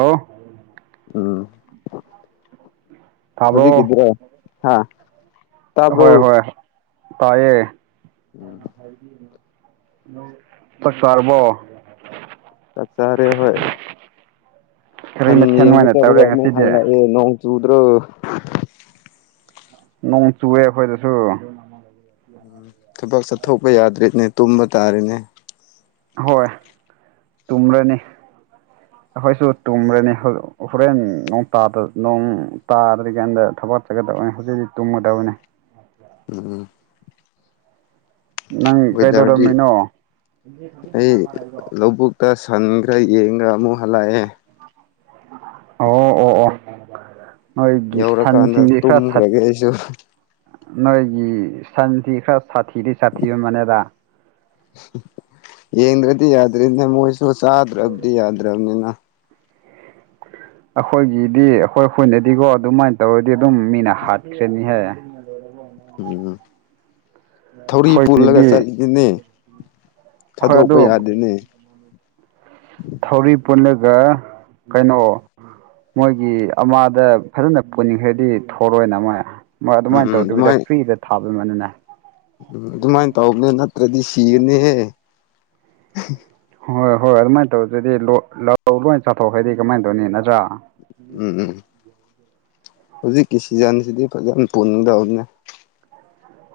ꯑꯣ ꯎꯝ ꯇꯥꯕ꯭ꯔꯣ ꯍꯨꯖꯤꯛꯀꯤꯗꯨꯔ ꯍꯥꯥ ꯍꯣꯏ ꯍꯣꯏ ꯇꯥꯏꯌꯦ ꯎꯝ ꯆꯥꯛ ꯆꯥꯔꯕꯣ ꯆꯥꯛ ꯆꯥꯔꯦ ꯍꯣꯏ ꯀꯔꯤ ꯁꯟ ꯃꯊꯦꯜ ꯌꯦꯡꯕ ꯑꯣꯏꯅ ꯆꯠꯂꯒ ꯇꯧꯔꯦ ꯑꯃꯨꯛ ꯉꯁꯤꯗꯤ ꯍꯜꯂꯑꯦ ꯅꯣꯡ ꯆꯨꯗ꯭ꯔꯣ ꯅꯣꯡ ꯆꯨꯌꯦ ꯑꯈꯣꯏꯗꯁꯨ ꯎꯝ ꯊꯕꯛ ꯆꯠꯊꯣꯛꯄ ꯌꯥꯗ꯭ꯔꯦꯅꯦ ꯇꯨꯝꯕ ꯇꯥꯔꯦꯅꯦ ꯍꯣꯏ ꯇꯨꯝꯔꯅꯤ ꯑꯈꯣꯏꯁꯨ ꯇꯨꯝꯔꯅꯤ ꯍꯣ ꯍꯣꯔꯦꯟ ꯅꯣꯡ ꯇꯥꯗ ꯅꯣꯡ ꯇꯥꯗ꯭ꯔꯤ ꯀꯥꯟꯗ ꯊꯕꯛ [unintelligible] ꯇꯧꯌꯦ ꯍꯧꯖꯤꯛ ꯃꯨꯛ ꯇꯨꯝꯒꯗꯕꯅꯦ ꯎꯝ ꯎꯝ ꯅꯪ ꯋꯦꯗꯔꯗꯤ ꯀꯩꯗꯧꯔꯝꯃꯤꯅꯣ ꯑꯩ ꯂꯧꯕꯨꯛ ꯑꯁ ꯍꯟꯒ꯭ꯔꯦ ꯑꯩ ꯌꯦꯡꯔꯒ ꯑꯃꯨꯛ ꯍꯜꯂꯛꯑꯦ ꯑꯣ ꯑꯣ ꯑꯣ ꯅꯣꯏꯒꯤ ꯌꯧꯔꯀꯥꯟꯗ ꯁꯟꯁꯤꯡꯖꯦ ꯈꯔ ꯊꯠ ꯇꯨꯝꯈ꯭ꯔꯒꯦ ꯑꯩꯁꯨ ꯅꯣꯏꯒꯤ ꯁꯟꯁꯤ ꯈꯔ ꯁꯥꯊꯤꯗꯤ ꯁꯥꯊꯤꯕ ꯃꯥꯟꯂꯦꯗꯥ ꯌꯦꯡꯗ꯭ꯔꯗꯤ ꯌꯥꯗ꯭ꯔꯦꯅꯦ ꯃꯣꯏꯁꯨ ꯆꯥꯗ꯭ꯔꯕꯗꯤ ꯌꯥꯗ꯭ꯔꯕꯅꯤꯅ ꯑꯈꯣꯏꯒꯤꯗꯤ ꯑꯈꯣꯏ ꯈꯣꯏꯅꯗꯤꯒꯣ ꯑꯗꯨꯃꯥꯏꯅ ꯇꯧꯔꯗꯤ ꯑꯗꯨꯝ ꯃꯤꯅ ꯍꯥꯠꯈ꯭ꯔꯅꯤ ꯍꯦ ꯎꯝ ꯊꯧꯔꯤ ꯄꯨꯜꯂꯒ ꯑꯩꯈꯣꯏꯒꯤꯗꯤ ꯆꯠꯒꯅꯤ ꯍꯣꯏ ꯊꯥꯗꯣꯛꯄ ꯑꯗꯨ ꯌꯥꯗꯦꯅꯦ [inaudible] ꯊꯧꯔꯤ ꯄꯨꯜꯂꯒ ꯀꯩꯅꯣ ꯃꯣꯏꯒꯤ ꯑꯃꯥꯗ ꯐꯖꯅ ꯄꯨꯟꯈ꯭ꯔꯗꯤ ꯊꯣꯔꯣꯏꯅ ꯃꯣꯏ ꯃꯥ ꯎꯝ ꯑꯗꯨꯃꯥꯏꯅ ꯎꯝ ꯇꯧꯗꯕꯤꯗ ꯑꯗꯨꯃꯥꯏ ꯐ꯭ꯔꯤꯗ ꯊꯥꯕꯗꯣ ꯗꯨꯃꯥꯏꯅꯅꯦ ꯎꯝ ꯑꯗꯨꯃꯥꯏꯅ ꯇꯧꯕꯅꯦ ꯅꯠꯇ꯭ꯔꯗꯤ ꯁꯤꯒꯅꯤꯍꯦ ꯍꯣꯏ ꯍꯣꯏ ꯑꯗꯨꯃꯥꯏꯅ ꯇꯧꯗ꯭ꯔꯗꯤ ꯂꯧ ꯂꯧ ꯑꯗꯨꯃꯥꯏ ꯆꯥꯊꯣꯛ ꯍꯥꯏꯗꯤ ꯀꯃꯥꯏꯟ ꯇꯧꯅꯤ ꯅꯠꯇ꯭ꯔꯥ ꯎꯝ ꯎꯝ ꯍꯧꯖꯤꯛꯀꯤ ꯁꯤꯖꯟꯁꯤꯗꯤ ꯐꯖꯅ ꯄꯨꯟꯗꯧꯅꯦ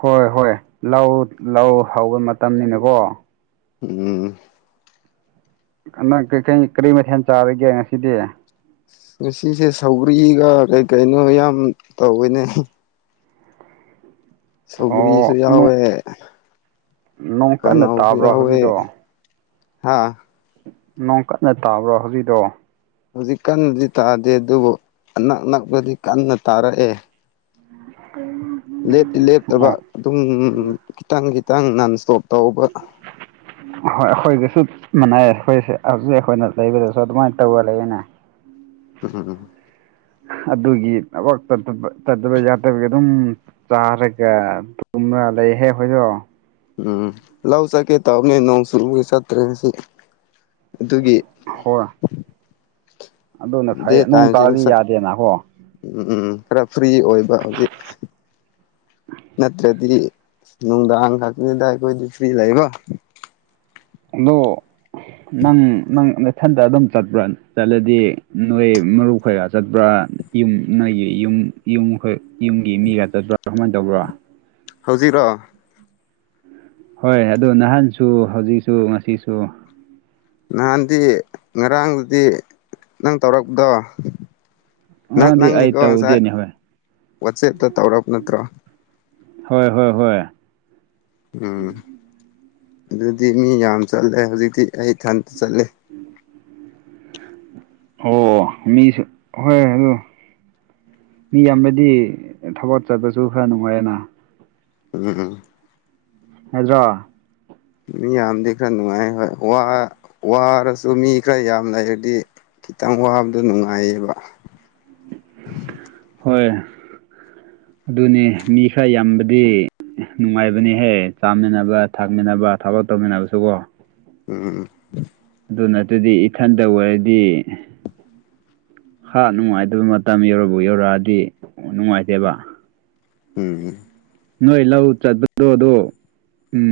ꯍꯣꯏ ꯍꯣꯏ ꯂꯧ ꯂꯧ ꯍꯧꯕ ꯃꯇꯝꯅꯤꯅꯀꯣ ꯎꯝ ꯑ ꯅꯪ ꯀꯔꯤ ꯃꯊꯦꯜ ꯆꯥꯔꯒꯦ ꯉꯁꯤꯗꯤ ꯉꯁꯤꯁꯦ ꯁꯧꯒ꯭ꯔꯤꯒ ꯀꯩ ꯀꯩꯅꯣ ꯌꯥꯝ ꯇꯧꯋꯤꯅꯦ ꯍꯦ ꯁꯧꯒ꯭ꯔꯤꯖꯨ ꯑꯣ ꯌꯥꯎꯌꯦ ꯅꯣꯡ ꯀꯟꯅ ꯀꯥꯡꯉꯧꯖꯨ ꯇꯥꯕ꯭ꯔꯣ ꯌꯥꯎꯌꯦ ꯍꯧꯖꯤꯛꯗꯣ ꯍꯥꯥ ꯅꯣꯡ ꯀꯟꯅ ꯇꯥꯕ꯭ꯔꯣ ꯍꯧꯖꯤꯛꯗꯣ ꯍꯧꯖꯤꯛ ꯀꯟꯅꯗꯤ ꯇꯥꯗꯦ ꯑꯗꯨꯕꯨ ꯑꯅꯛ ꯅꯛꯄꯗꯤ ꯀꯟꯅ ꯇꯥꯔꯛꯑꯦ [unintelligible] ꯂꯦꯞꯇꯤ ꯑꯣ ꯂꯦꯞꯇꯕ ꯑꯗꯨꯝ ꯈꯤꯇꯪ ꯈꯤꯇꯪ ꯅꯟ ꯁꯇꯣꯞ ꯇꯧꯕ [inaudible] ꯍꯣꯏ ꯑꯈꯣꯏꯒꯁꯨ ꯃꯥꯟꯅꯩꯌꯦ ꯑꯈꯣꯏꯁꯦ ꯍꯧꯖꯤꯛ ꯑꯩꯈꯣꯏꯅ ꯂꯩꯕꯗꯁꯨ ꯑꯗꯨꯃꯥꯏꯅ ꯇꯧꯔ ꯂꯩꯌꯦꯅꯦ ꯎ ꯍꯨ ꯍꯨꯝ [unintelligible] ꯑꯗꯨꯒꯤ ꯊꯕꯛ ꯆꯠꯄ ꯆꯠꯇꯕ ꯌꯥꯗꯕꯒꯤ ꯑꯗꯨꯝ ꯆꯥꯔꯒ ꯇꯨꯝꯔ ꯂꯩꯍꯦ ꯑꯩꯈꯣꯏꯖꯨ ꯎꯝ ꯂꯧ ꯆꯠꯀꯦ ꯇꯧꯕꯅꯦ ꯅꯣꯡ ꯆꯨꯕꯒꯤ ꯆꯠꯇ꯭ꯔꯦ ꯉꯁꯤ ꯑꯗꯨꯒꯤ ꯍꯣꯢ ꯑꯗꯨꯅ ꯗꯦ ꯐꯩ ꯅꯣꯡ ꯇꯥꯏꯝꯁꯦ ꯇꯥꯔꯗꯤ ꯉꯁꯥꯏ ꯌꯥꯗꯦꯅꯥ ꯒꯣ ꯎꯝ ꯎꯝ ꯈꯔ ꯐ꯭ꯔꯤ ꯑꯣꯏꯕ ꯍꯧꯖꯤꯛ ꯅꯠꯇ꯭ꯔꯗꯤ ꯅꯨꯡꯗꯥꯡ ꯈꯛꯇꯅꯤꯗꯥ ꯑꯩꯈꯣꯏꯗꯤ ꯐ꯭ꯔꯤ ꯂꯩꯕ ꯑꯗꯣ ꯅꯪ ꯅꯪ ꯅꯊꯟꯇ ꯑꯗꯨꯝ ꯆꯠꯄ꯭ꯔꯥ ꯆꯠꯂꯗꯤ ꯅꯣꯏ ꯃꯔꯨꯞ ꯈꯩꯒ ꯆꯠꯄ꯭ꯔꯥ ꯌꯨꯝ ꯅꯣꯏꯒꯤ ꯌꯨꯝ ꯌꯨꯝ ꯑꯩꯈꯣꯏ ꯌꯨꯝꯒꯤ ꯃꯤꯒ ꯆꯠꯄ꯭ꯔꯥ ꯀꯃꯥꯏ ꯇꯧꯕ꯭ꯔꯥ ꯍꯧꯖꯤꯛꯔꯣ ꯍꯣꯏ ꯑꯗꯨ ꯅꯍꯥꯟꯁꯨ ꯍꯧꯖꯤꯛꯁꯨ ꯉꯁꯤꯁꯨ ꯅꯍꯥꯟꯗꯤ ꯉꯔꯥꯡꯗꯨꯗꯤ ꯅꯪ ꯇꯧꯔꯛꯄꯗꯣ ꯅꯪ ꯉꯔꯥꯡꯗꯤ ꯑꯩ ꯅꯪꯅꯤꯀꯣ ꯉꯁꯥꯏ ꯇꯧꯗꯦꯅꯦ ꯍꯣꯏ ꯋꯥꯆꯦꯞꯇ ꯇꯧꯔꯛꯄ ꯅꯠꯇ꯭ꯔꯣ ꯍꯣꯏ ꯍꯣꯏ ꯍꯣꯏ ꯎꯝ ꯑꯗꯨꯗꯤ ꯃꯤ ꯌꯥꯝ ꯆꯠꯂꯦ ꯍꯧꯖꯤꯛꯇꯤ ꯑꯩ ꯏꯊꯟꯇ ꯆꯠꯂꯦ ꯍꯣ ꯃꯤꯁꯨ ꯍꯣꯏ ꯑꯗꯨ ꯃꯤ ꯌꯥꯝꯃꯗꯤ ꯊꯕꯛ ꯆꯠꯄꯁꯨ ꯈꯔ ꯅꯨꯡꯉꯥꯏꯌꯦꯅ ꯎꯝ ꯍꯦꯖꯣ ꯃꯤ ꯌꯥꯝꯗꯤ ꯈꯔ ꯅꯨꯡꯉꯥꯏ ꯍꯣꯏ ꯋꯥ ꯋꯥꯔꯁꯨ ꯃꯤ ꯈꯔ ꯌꯥꯝ ꯂꯩꯔꯗꯤ ꯈꯤꯇꯪ ꯋꯥꯕꯗꯨ ꯅꯨꯡꯉꯥꯏꯌꯦꯕ ꯍꯣꯏ ꯑꯗꯨꯅꯤ ꯃꯤ ꯈꯔ ꯌꯥꯝꯕꯗꯤ ꯅꯨꯡꯉꯥꯏꯕꯅꯤꯍꯦ ꯆꯥꯃꯤꯟꯅꯕ ꯊꯛꯃꯤꯟꯅꯕ ꯊꯕꯛ ꯇꯧꯃꯤꯟꯅꯕꯁꯨꯀꯣ ꯎꯝ ꯎꯝ ꯎꯝ ꯑꯗꯨ ꯅ ꯑꯗꯨꯗꯤ ꯏꯊꯟꯇ ꯑꯣꯏꯔꯗꯤ ꯍꯥ ꯅꯨꯡꯉꯥꯏꯇꯕ ꯃꯇꯝ ꯌꯧꯔ ꯌꯧꯔꯛꯑꯗꯤ ꯅꯨꯡꯉꯥꯏꯇꯦꯕ ꯎꯝ ꯅꯣꯏ ꯂꯧ ꯆꯠꯄꯗꯣ ꯑꯗꯣ ꯎꯝ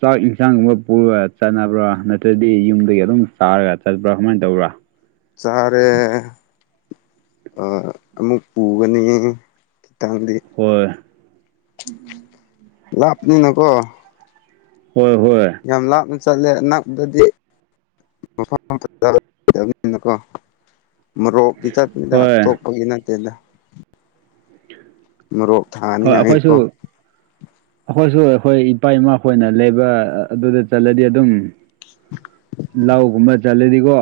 ꯆꯥꯛ ꯏꯟꯁꯥꯡꯒꯨꯝꯕ ꯄꯨꯔ ꯆꯠꯅꯕ꯭ꯔꯥ ꯅꯠꯇ꯭ꯔꯗꯤ ꯌꯨꯝꯗꯒꯤ ꯑꯗꯨꯝ ꯆꯥꯔꯒ ꯆꯠꯄ꯭ꯔꯥ ꯀꯃꯥꯏꯟ ꯇꯧꯕ꯭ꯔꯥ ꯆꯥꯔꯦ ꯑꯥ ꯑꯃꯨꯛ ꯄꯨꯒꯅꯤ ꯈꯤꯇꯪꯗꯤ ꯍꯣꯏ ꯂꯥꯞꯅꯤꯅꯀꯣ ꯍꯣꯏ ꯍꯣꯏ ꯌꯥꯝ ꯂꯥꯞꯅ ꯆꯠꯂꯦ ꯅꯛꯄꯗꯗꯤ ꯃꯐꯝ [unintelligible] ꯅꯀꯣ ꯃꯣꯔꯣꯛ ꯀꯤ ꯆꯠꯅꯤꯗ ꯍꯣꯏ ꯑꯇꯣꯞꯄꯒꯤ ꯅꯠꯇꯦꯗ ꯃꯣꯔꯣꯛ ꯍꯣꯏ ꯑꯈꯣꯏꯁꯨ ꯊꯥꯅꯤꯡꯉꯥꯏꯀꯣ ꯑꯈꯣꯏꯁꯨ ꯑꯈꯣꯏ ꯏꯄꯥ ꯏꯃꯥꯈꯣꯏꯅ ꯂꯩꯕ ꯑꯗꯨꯗ ꯆꯠꯂꯗꯤ ꯑꯗꯨꯝ ꯂꯧꯒꯨꯝꯕ ꯆꯠꯂꯗꯤꯀꯣ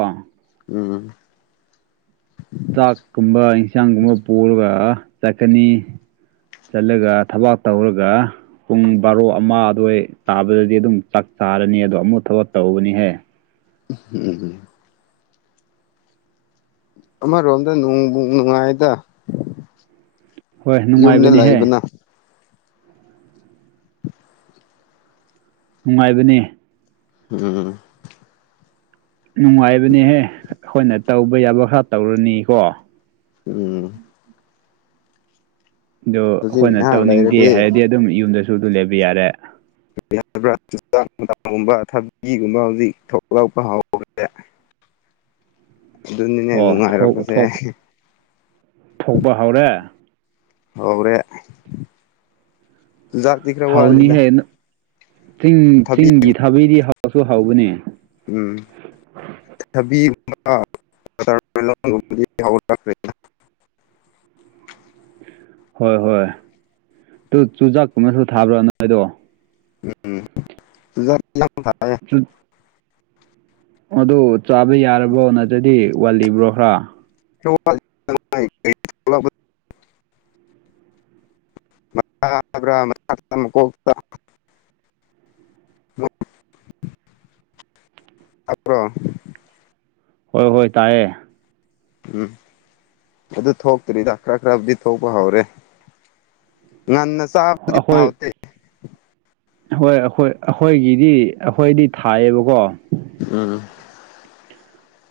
ꯎꯝ ꯆꯥꯛꯀꯨꯝꯕ ꯏꯟꯁꯥꯡꯒꯨꯝꯕ ꯄꯨꯔꯒ ꯆꯠꯀꯅꯤ ꯆꯠꯂꯒ ꯊꯕꯥꯛ ꯇꯧꯔꯒ ꯄꯨꯡ ꯕꯥꯔꯣ ꯑꯃ ꯑꯗꯨꯋꯥꯏ ꯇꯥꯕꯗꯗꯤ ꯑꯗꯨꯝ ꯆꯥꯛ ꯆꯥꯔꯅꯤ ꯑꯗꯣ ꯑꯃꯨꯛ ꯊꯕꯛ ꯇꯧꯒꯅꯤꯍꯦ ꯎꯝ ꯑꯃꯔꯣꯝꯗ ꯅꯨꯡꯕꯨ ꯅꯨꯡꯉꯥꯏꯗ ꯍꯣꯏ ꯌꯨꯝꯗ ꯅꯨꯡꯉꯥꯏꯕꯅꯤꯍꯦ ꯂꯩꯕꯅ ꯅꯨꯡꯉꯥꯏꯕꯅꯦ ꯎꯝ ꯅꯨꯡꯉꯥꯏꯕꯅꯦꯍꯦ ꯑꯈꯣꯏꯅ ꯇꯧꯕ ꯌꯥꯕ ꯈꯔ ꯇꯧꯔꯅꯤꯀꯣ ꯎꯝ ꯑꯗꯨ ꯍꯧꯖꯤꯛ ꯑꯈꯣꯏꯅ ꯉꯥꯏꯍꯥꯛ ꯇꯧꯅꯤꯡꯗꯦ ꯂꯩꯔꯗꯤ ꯍꯥꯏꯔꯗꯤ ꯑꯗꯨꯝ ꯌꯨꯝꯗꯁꯨ ꯑꯗꯨ ꯂꯩꯕ ꯌꯥꯔꯦ ꯌꯥꯕ꯭ꯔꯥ ꯆꯥ [unintelligible] ꯒꯨꯝꯕ ꯊꯛꯕꯤꯒꯨꯝꯕ ꯍꯧꯖꯤꯛ ꯊꯣꯛꯂꯛꯄ ꯍꯧꯈ꯭ꯔꯦ [inaudible] ꯑꯗꯨꯅꯤꯅꯦ ꯑꯣ ꯅꯨꯡꯉꯥꯏꯔꯛꯄꯁꯦ ꯊꯧꯕ ꯍꯧꯔꯦ ꯍꯧꯔꯦ ꯖꯥꯛꯇꯤ ꯈꯔ ꯋꯥꯠꯂꯤꯗ ꯍꯧꯅꯤꯍꯦ ꯆꯤꯡ ꯊꯕꯤ ꯆꯤꯡꯒꯤ ꯊꯥꯕꯤꯗꯤ ꯍꯥꯎꯁꯨ ꯍꯥꯎꯕꯅꯦ [unintelligible] ꯍꯣꯏ ꯍꯣꯏ ꯇꯨ ꯆꯨꯖꯥꯛꯀꯨꯝꯕꯁꯨ ꯊꯥꯕ꯭ꯔꯥ ꯅꯣꯏꯗꯣ [unintelligible] ꯆꯨꯠ ꯑꯗꯣ ꯆꯥꯕ ꯌꯥꯔꯕ꯭ꯔꯣ ꯅꯠꯇ꯭ꯔꯗꯤ ꯋꯥꯠꯂꯤꯕ꯭ꯔꯣ ꯈ꯭ꯔꯥ [unintelligible] [unintelligible] [inaudible] ꯇꯥꯕ꯭ꯔꯣ ꯍꯣꯏ ꯍꯣꯏ ꯇꯥꯏꯌꯦ ꯎꯝ ꯑꯗꯨ ꯊꯣꯛꯇ꯭ꯔꯤꯗ ꯈꯔ ꯈꯔꯕꯨꯗꯤ ꯊꯣꯛꯄ ꯍꯧꯔꯦ ꯉꯟꯅꯥ ꯆꯥꯕꯗꯨꯗꯤ ꯑꯩꯈꯣꯏ ꯍꯥꯎꯇꯦ ꯍꯣꯏ ꯑꯩꯈꯣꯏ ꯑꯩꯈꯣꯏꯒꯤꯗꯤ ꯑꯩꯈꯣꯏꯗꯤ ꯊꯥꯏꯌꯦꯕꯀꯣ ꯎꯝ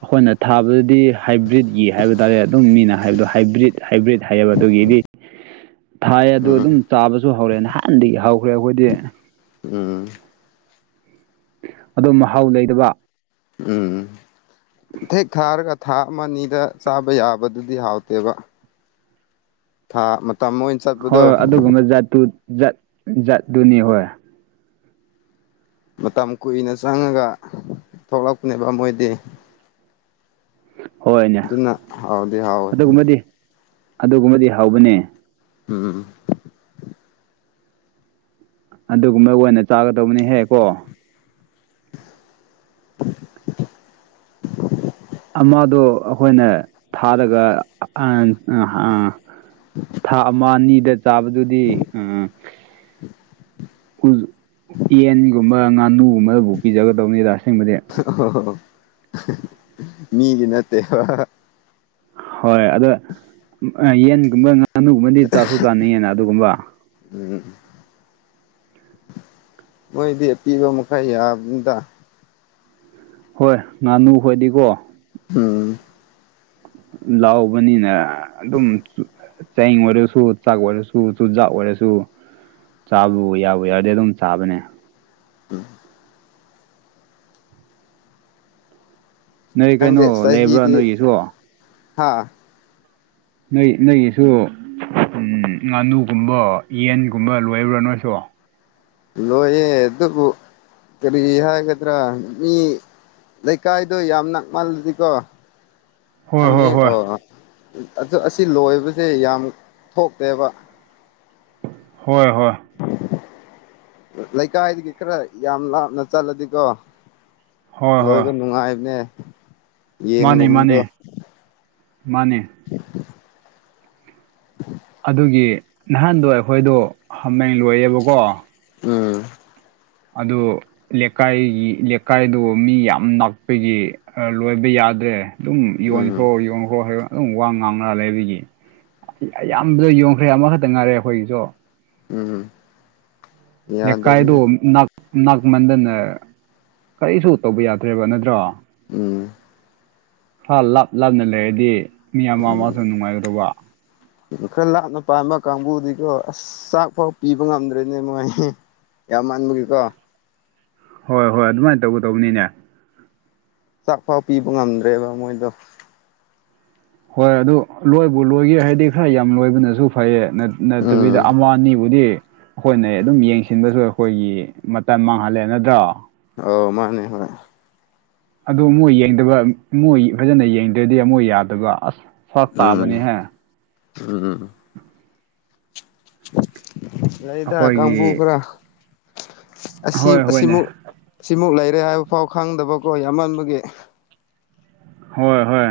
ꯑꯩꯈꯣꯏꯅ ꯊꯥꯕꯗꯨꯗꯤ ꯍꯥꯏꯕ꯭ꯔꯤꯠꯒꯤ ꯍꯥꯏꯕ ꯇꯥꯔꯦ ꯑꯗꯨ ꯃꯤꯅ ꯍꯥꯏꯕꯗꯣ ꯍꯥꯏꯕ꯭ꯔꯤꯠ ꯍꯥꯏꯕ꯭ꯔꯤꯠ ꯍꯥꯏꯌꯦꯕ ꯑꯗꯨꯒꯤꯗꯤ ꯊꯥꯏꯌꯦ ꯑꯗꯨ ꯎꯝ ꯑꯗꯨꯝ ꯆꯥꯕꯁꯨ ꯍꯧꯔꯦ ꯅꯍꯥꯟꯗꯒꯤ ꯍꯧꯈ꯭ꯔꯦ ꯑꯈꯣꯏꯗꯤ ꯎꯝ ꯑꯗꯣ ꯃꯍꯥꯎ ꯂꯩꯗꯕ ꯎꯝ ꯊꯦꯛ ꯊꯥꯔꯒ ꯊꯥ ꯑꯃ ꯑꯅꯤꯗ ꯆꯥꯕ ꯌꯥꯕꯗꯨꯗꯤ ꯍꯥꯎꯇꯦꯕ ꯊꯥ ꯑꯃ ꯍꯣꯏ ꯑꯗꯨꯒꯨꯝꯕ ꯖꯥꯠꯇꯨ ꯖꯥꯠ ꯖꯥꯠꯇꯨꯅꯤ ꯍꯣꯏ ꯃꯇꯝ ꯀꯨꯏꯅ ꯆꯪꯉꯒ ꯊꯣꯛꯂꯛꯄꯅꯦꯕ ꯃꯣꯏꯗꯤ ꯍꯣꯏꯅꯦ ꯑꯗꯨꯅ ꯍꯥꯎꯗꯤ ꯍꯥꯎꯋꯦ ꯑꯗꯨꯒꯨꯝꯕꯗꯤ ꯑꯗꯨꯒꯨꯝꯕꯗꯤ ꯍꯥꯎꯕꯅꯦ ꯎꯝ ꯑꯗꯨꯒꯨꯝꯕ ꯑꯣꯏꯅ ꯆꯥꯒꯗꯧꯕꯅꯦꯍꯦ ꯀꯣ ꯑꯃꯗꯣ ꯑꯈꯣꯏꯅ ꯊꯥꯔꯒ ꯑꯥ ꯑꯥ ꯑꯥ ꯊꯥ ꯑꯃ ꯑꯅꯤꯗ ꯆꯥꯕꯗꯨꯗꯤ ꯑꯨ ꯌꯦꯟꯒꯨꯝꯕ ꯉꯥꯅꯨꯒꯨꯝꯕꯗꯕꯨ ꯄꯤꯖꯒꯗꯧꯅꯤꯗ ꯑꯁꯦꯡꯕꯗꯤ ꯍꯥ ꯍꯥꯍꯣ ꯍꯥꯍꯥꯃꯤꯒꯤ ꯅꯠꯇꯦꯕꯍꯥꯍꯥ ꯍꯣꯏ ꯑꯗꯣ ꯌꯦꯟꯒꯨꯝꯕ ꯉꯥꯅꯨꯒꯨꯝꯕꯗꯤ ꯆꯥꯁꯨ ꯆꯥꯅꯤꯡꯉꯤꯅ ꯑꯗꯨꯒꯨꯝꯕ ꯎꯝ ꯃꯣꯏꯗꯤ ꯑꯄꯤꯕ ꯃꯈꯩ ꯌꯥꯕꯅꯤꯗ ꯍꯣꯏ ꯉꯥꯅꯨ ꯈꯣꯏꯗꯤꯀꯣ ꯎꯝ ꯂꯥꯎꯕꯅꯤꯅ ꯑꯗꯨꯝ ꯆꯌꯤꯡꯕꯗꯨꯁꯨ ꯆꯥꯛ ꯑꯣꯏꯔꯁꯨ ꯆꯨꯖꯥꯛ ꯑꯣꯏꯔꯁꯨ ꯆꯥꯕ ꯌꯥꯕꯨ ꯌꯥꯔꯗꯤ ꯑꯗꯨꯝ ꯆꯥꯕꯅꯦ ꯅꯣꯏ ꯀꯩꯅꯣ ꯂꯩꯕ꯭ꯔꯥ ꯅꯣꯏꯒꯤꯁꯨ ꯍꯥꯥ ꯅꯣꯏ ꯅꯣꯏꯒꯤꯁꯨ ꯉꯥꯅꯨꯒꯨꯝꯕ ꯌꯦꯟꯒꯨꯝꯕ ꯂꯣꯏꯕ꯭ꯔꯥ ꯅꯣꯏꯁꯨ ꯂꯣꯏꯌꯦ ꯑꯗꯨꯕꯨ ꯀꯔꯤ ꯍꯥꯏꯒꯗ꯭ꯔꯥ ꯃꯤ ꯂꯩꯀꯥꯏꯗꯣ ꯌꯥꯝ ꯅꯛꯃꯜꯂꯗꯤꯀꯣ ꯍꯣꯏ ꯊꯝꯃꯦ ꯍꯣꯏ ꯍꯣꯏ ꯑꯣ ꯑꯗꯨ ꯑꯁꯤ ꯂꯣꯏꯕꯁꯦ ꯌꯥꯝ ꯊꯣꯛꯇꯦꯕ ꯍꯣꯏ ꯍꯣꯏ ꯂꯩꯀꯥꯢꯗꯒꯤ ꯈꯔ ꯌꯥꯝ ꯂꯥꯞꯅ ꯆꯠꯂꯗꯤꯀꯣ ꯍꯣꯏ ꯍꯣꯏ ꯂꯣꯢꯕ ꯅꯨꯡꯉꯥꯢꯕꯅꯦ ꯃꯥꯅꯦ ꯃꯥꯅꯦ ꯃꯥꯅꯦ [unintelligible] ꯑꯗꯨꯒꯤ ꯅꯍꯥꯟꯗꯣ ꯑꯩꯈꯣꯢꯗꯣ ꯍꯥꯝꯃꯦꯡ ꯂꯣꯢꯌꯦꯕꯀꯣ ꯑ ꯑꯗꯨ ꯂꯦꯀꯥꯢꯒꯤ ꯂꯦꯀꯥꯢꯗꯨ ꯃꯤ ꯌꯥꯝ ꯅꯛꯄꯒꯤ ꯑ ꯂꯣꯢꯕ ꯌꯥꯗ꯭ꯔꯦ ꯗꯨꯝ ꯎꯝ ꯌꯣꯟꯈ꯭ꯔꯣ ꯌꯣꯟꯒ꯭ꯔꯣ ꯍꯥꯢꯕ ꯑꯗꯨꯝ ꯋꯥ ꯉꯥꯡꯅ ꯂꯩꯕꯒꯤ ꯑꯌꯥꯝꯕꯗ ꯌꯣꯟꯈ꯭ꯔꯦ ꯑꯃꯈꯇ ꯉꯥꯢꯔꯦ ꯑꯈꯣꯢꯒꯤꯁꯨ ꯎꯝ ꯂꯦꯀꯥꯢꯗꯨ ꯌꯥꯗꯕꯅꯦ ꯅꯛ ꯅꯛꯃꯟꯗꯅ ꯀꯔꯤꯁꯨ ꯇꯧꯕ ꯌꯥꯗ꯭ꯔꯦꯕ ꯅꯠꯇ꯭ꯔꯣ ꯎꯝ ꯍꯥ ꯂꯥꯞ ꯂꯥꯞꯅ ꯂꯩꯔꯗꯤ ꯃꯤ ꯑꯃ ꯑꯃꯖꯨ ꯅꯨꯡꯉꯥꯢꯒꯗꯧꯕ ꯈꯔ ꯂꯥꯞꯅ ꯄꯥꯟꯕ ꯀꯥꯡꯕꯨꯗꯤꯀꯣ ꯑꯁ ꯆꯥꯛꯐꯥꯎ ꯄꯤꯕ ꯉꯝꯗ꯭ꯔꯦꯅꯦ ꯃꯣꯢ ꯌꯥꯝꯃꯟꯕꯒꯤꯀꯣ ꯍꯣꯢ ꯍꯣꯢ ꯑꯗꯨꯃꯥꯢꯟ ꯇꯧꯒꯗꯧꯕꯅꯤꯅꯦ ꯆꯥꯛꯄꯥꯎ ꯄꯤꯕ ꯉꯝꯗ꯭ꯔꯦꯕ ꯃꯣꯢꯗꯣ ꯍꯣꯢ ꯑꯗꯨ ꯂꯣꯢꯕꯨ ꯂꯣꯢꯒꯦ ꯍꯥꯢꯔꯗꯤ ꯈꯔ ꯌꯥꯝ ꯂꯣꯢꯕꯅꯖꯨ ꯐꯩꯌꯦ ꯅꯠ ꯅꯠꯇꯕꯤꯗ ꯎꯝ ꯑꯃ ꯑꯅꯤꯕꯨꯗꯤ ꯈꯣꯢꯅꯦ ꯑꯗꯨꯝ ꯌꯦꯡꯁꯤꯟꯕꯖꯨ ꯑꯈꯣꯢꯒꯤ ꯃꯇꯝ ꯃꯥꯡꯍꯜꯂꯦ ꯅꯠꯗ꯭ꯔꯣ ꯑꯧ ꯃꯥꯟꯅꯦ ꯍꯣꯢ ꯑꯗꯨ ꯃꯣꯢ ꯌꯦꯡꯗꯕ ꯃꯣꯢ ꯐꯖꯅ ꯌꯦꯡꯗ꯭ꯔꯗꯤ ꯑꯃꯨꯛ ꯌꯥꯗꯕ ꯑꯁ ꯐꯔꯛ ꯎꯝ ꯇꯥꯕꯅꯤꯍꯦ ꯎꯝ ꯂꯩꯗ ꯑꯩꯈꯣꯏꯒꯤ ꯀꯥꯡꯕꯨ ꯈꯔ ꯑꯁꯤ ꯍꯣꯏ ꯍꯣꯏꯅꯦ ꯑꯁꯤꯃꯨ ꯁꯤꯃꯨꯛ ꯂꯩꯔꯦ ꯍꯥꯢꯕꯐꯥꯎ ꯈꯪꯗꯕꯀꯣ ꯌꯥꯝꯃꯟꯕꯒꯤ ꯍꯣꯢ ꯍꯣꯢ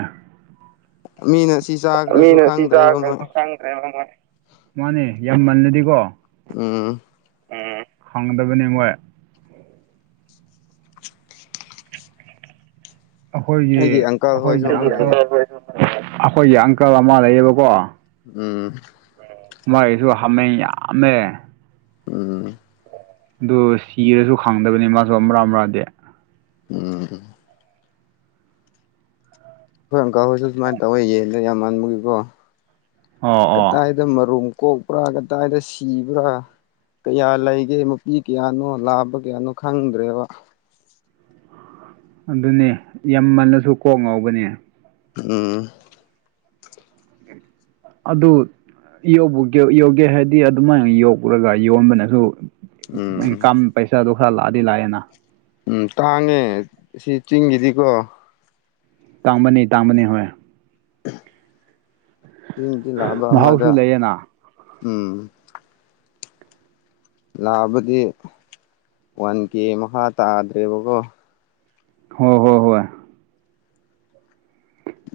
ꯃꯤꯅꯁ ꯃꯤꯅ ꯁꯤ ꯆꯥꯈ꯭ꯔꯁꯨ ꯈꯪꯗ꯭ꯔꯦ ꯃꯣꯢ ꯃꯥꯅꯦ ꯌꯥꯝꯃꯜꯂꯗꯤꯀꯣ ꯎꯝ ꯎꯝ ꯐꯪꯗꯕꯅꯦ ꯃꯣꯢ ꯑꯈꯣꯢꯒꯤ ꯑꯩꯒꯤ ꯑꯪꯀꯜ ꯑꯈꯣꯢꯒꯤ ꯍꯣꯏꯁꯨ ꯑꯃ [unintelligible] ꯂꯩꯌꯦ ꯑꯈꯣꯢꯒꯤ ꯑꯪꯀꯜ ꯑꯃ ꯂꯩꯌꯦꯕꯀꯣ ꯎꯝ ꯃꯥꯢꯖꯨ ꯍꯥꯃꯦꯡ ꯌꯥꯝꯃꯦ ꯎꯝ ꯑꯗꯨ ꯁꯤꯔꯖꯨ ꯈꯪꯗꯕꯅꯦ ꯃꯥꯖꯨ ꯑꯝꯔꯥ ꯑꯝꯔꯥꯗꯤ ꯎꯝ ꯈꯣꯢ ꯑꯪꯀꯜ ꯍꯣꯢꯖꯨ ꯁꯨꯃꯥꯢ ꯇꯧꯋꯦ ꯌꯦꯟꯗꯣ ꯌꯥꯝꯃꯟꯕꯒꯤꯀꯣ ꯑꯣ ꯑꯣ ꯇꯥꯢꯗ ꯃꯔꯨꯝ ꯀꯣꯛꯄ꯭ꯔꯒ ꯇꯥꯢꯗ ꯁꯤꯕ꯭ꯔ ꯀꯌꯥ ꯂꯩꯒꯦ ꯃꯄꯤ ꯀꯌꯥꯅꯣ ꯂꯥꯕ ꯀꯌꯥꯅꯣ ꯈꯪꯗ꯭ꯔꯦꯕ ꯑꯗꯨꯅꯦ ꯌꯥꯝꯃꯜꯂꯖꯨ ꯀꯣꯛ ꯉꯥꯎꯒꯅꯦ ꯎꯝ ꯑꯗꯨ ꯌꯣꯛꯕꯨꯒꯦ ꯌꯧꯒꯦ ꯍꯥꯢꯔꯗꯤ ꯑꯗꯨꯃꯥꯢ ꯌꯣꯛꯔꯒ ꯌꯣꯟꯕꯅꯖꯨ ꯎꯝ ꯕꯥꯢꯀꯝ ꯄꯩꯁꯥꯗꯣ ꯈꯔ ꯂꯥꯛꯑꯗꯤ ꯂꯥꯛꯑꯦꯅꯥ ꯎꯝ ꯇꯥꯡꯉꯦ ꯁꯤ ꯆꯤꯡꯒꯤꯗꯤꯀꯣ ꯇꯥꯡꯕꯅꯤ ꯇꯥꯡꯕꯅꯤ ꯍꯣꯏ ꯆꯤꯡꯗꯤ ꯂꯥꯕ ꯑꯃꯗ ꯃꯍꯥꯎꯁꯨ ꯂꯩꯌꯦꯅ ꯎꯝ ꯂꯥꯕꯗꯤ ꯋꯥꯟ ꯀꯦ ꯃꯈꯥ ꯇꯥꯗ꯭ꯔꯦꯕꯀꯣ ꯍꯣ ꯍꯣ ꯍꯣꯏ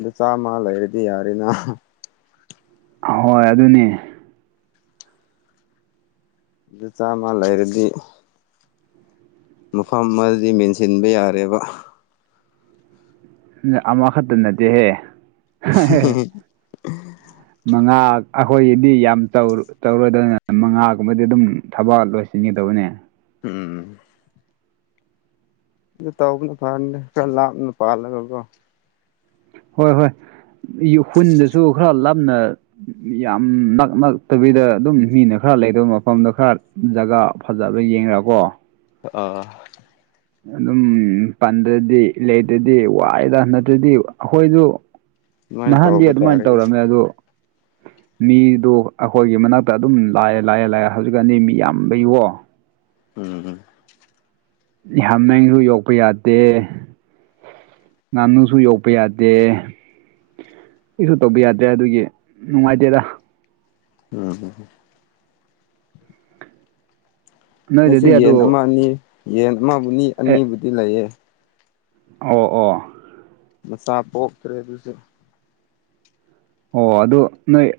ꯗꯨ ꯆꯥꯝꯃ ꯂꯩꯔꯗꯤ ꯌꯥꯔꯦꯅꯥ ꯑꯍꯣꯏ ꯑꯗꯨꯅꯦ ꯑꯗꯨ ꯆꯥꯝꯃ ꯂꯩꯔꯗꯤ ꯃꯐꯝ ꯑꯃꯗꯗꯤ ꯃꯦꯟꯁꯤꯟꯕ ꯌꯥꯔꯦꯕ ꯁꯤꯖꯦ ꯑꯃꯈꯛꯇ ꯅꯠꯇꯦꯍꯦ ꯍꯦꯍꯦꯍꯦ [unintelligible] ꯃꯉꯥ ꯑꯈꯣꯏꯒꯤꯗꯤ ꯌꯥꯝ ꯇꯧ ꯇꯧꯔꯣꯏꯗꯕꯅꯤ ꯃꯉꯥꯒꯨꯝꯕꯗꯤ ꯑꯗꯨꯝ ꯊꯕꯛ ꯂꯣꯏ ꯁꯤꯟꯒꯦ ꯇꯧꯋꯦꯅꯦ ꯎꯝ ꯑꯗꯨ ꯇꯧꯕꯅ ꯐꯔꯅꯤ ꯈꯔ ꯂꯥꯞꯅ ꯄꯥꯜꯂꯒꯀꯣ ꯍꯣꯏ ꯍꯣꯏ [unintelligible] ꯈꯔ ꯂꯥꯞꯅ ꯌꯥꯝ ꯅꯛ ꯅꯛꯇꯕꯤꯗ ꯑꯗꯨꯝ ꯃꯤꯅ ꯈꯔ ꯂꯩꯗꯕ ꯃꯐꯝꯗ ꯈꯔ ꯖꯒꯥ ꯐꯖꯕ ꯌꯦꯡꯔꯀꯣ ꯑꯥ ꯑꯗꯨꯝ ꯇꯟꯗ꯭ꯔꯗꯤ ꯂꯩꯗ꯭ꯔꯗꯤ ꯋꯥꯏꯗ ꯅꯠꯇ꯭ꯔꯗꯤ ꯑꯩꯈꯣꯏꯗꯣ ꯑꯗꯨꯃꯥꯏꯅ ꯅꯍꯥꯟꯗꯤ ꯇꯧꯕ ꯑꯗꯨꯃꯥꯏꯅ ꯇꯥꯔꯦ ꯑꯩꯁꯨ ꯇꯧꯔꯝꯃꯦ ꯑꯗꯣ ꯃꯤꯗꯣ ꯑꯩꯈꯣꯏꯒꯤ ꯃꯅꯥꯛꯇ ꯑꯗꯨꯝ ꯂꯥꯛꯑꯦ ꯂꯥꯛꯑꯦ ꯂꯥꯛꯑꯦ ꯍꯧꯖꯤꯛꯀꯥꯟꯗꯤ ꯃꯤ ꯌꯥꯝꯕꯩꯀꯣ ꯎꯝ ꯍꯃꯦꯡꯖꯨ ꯌꯣꯛꯄ ꯌꯥꯗꯦ ꯉꯅꯨꯁꯨ ꯌꯣꯛꯄ ꯌꯥꯗꯦ ꯀꯩꯁꯨ ꯇꯧꯕ ꯌꯥꯗ꯭ꯔꯦ ꯑꯗꯨꯒꯤ ꯅꯨꯡꯉꯥꯏꯇꯦꯗ ꯎꯝꯍꯨꯝ ꯑꯩꯁꯨ ꯅꯣꯏꯗꯗꯤ ꯑꯗꯨ ꯌꯦꯟ ꯑꯃ ꯑꯅꯤ ꯌꯦꯟ ꯑꯃꯕꯨꯗꯤ ꯑꯦ ꯑꯅꯤꯕꯨꯗꯤ ꯂꯩꯌꯦ ꯑꯣ ꯑꯣ ꯃꯆꯥ ꯄꯣꯛꯇ꯭ꯔꯦ ꯑꯗꯨꯁꯨ ꯑꯣ ꯑꯗꯨ ꯅꯣꯏ ꯑꯦ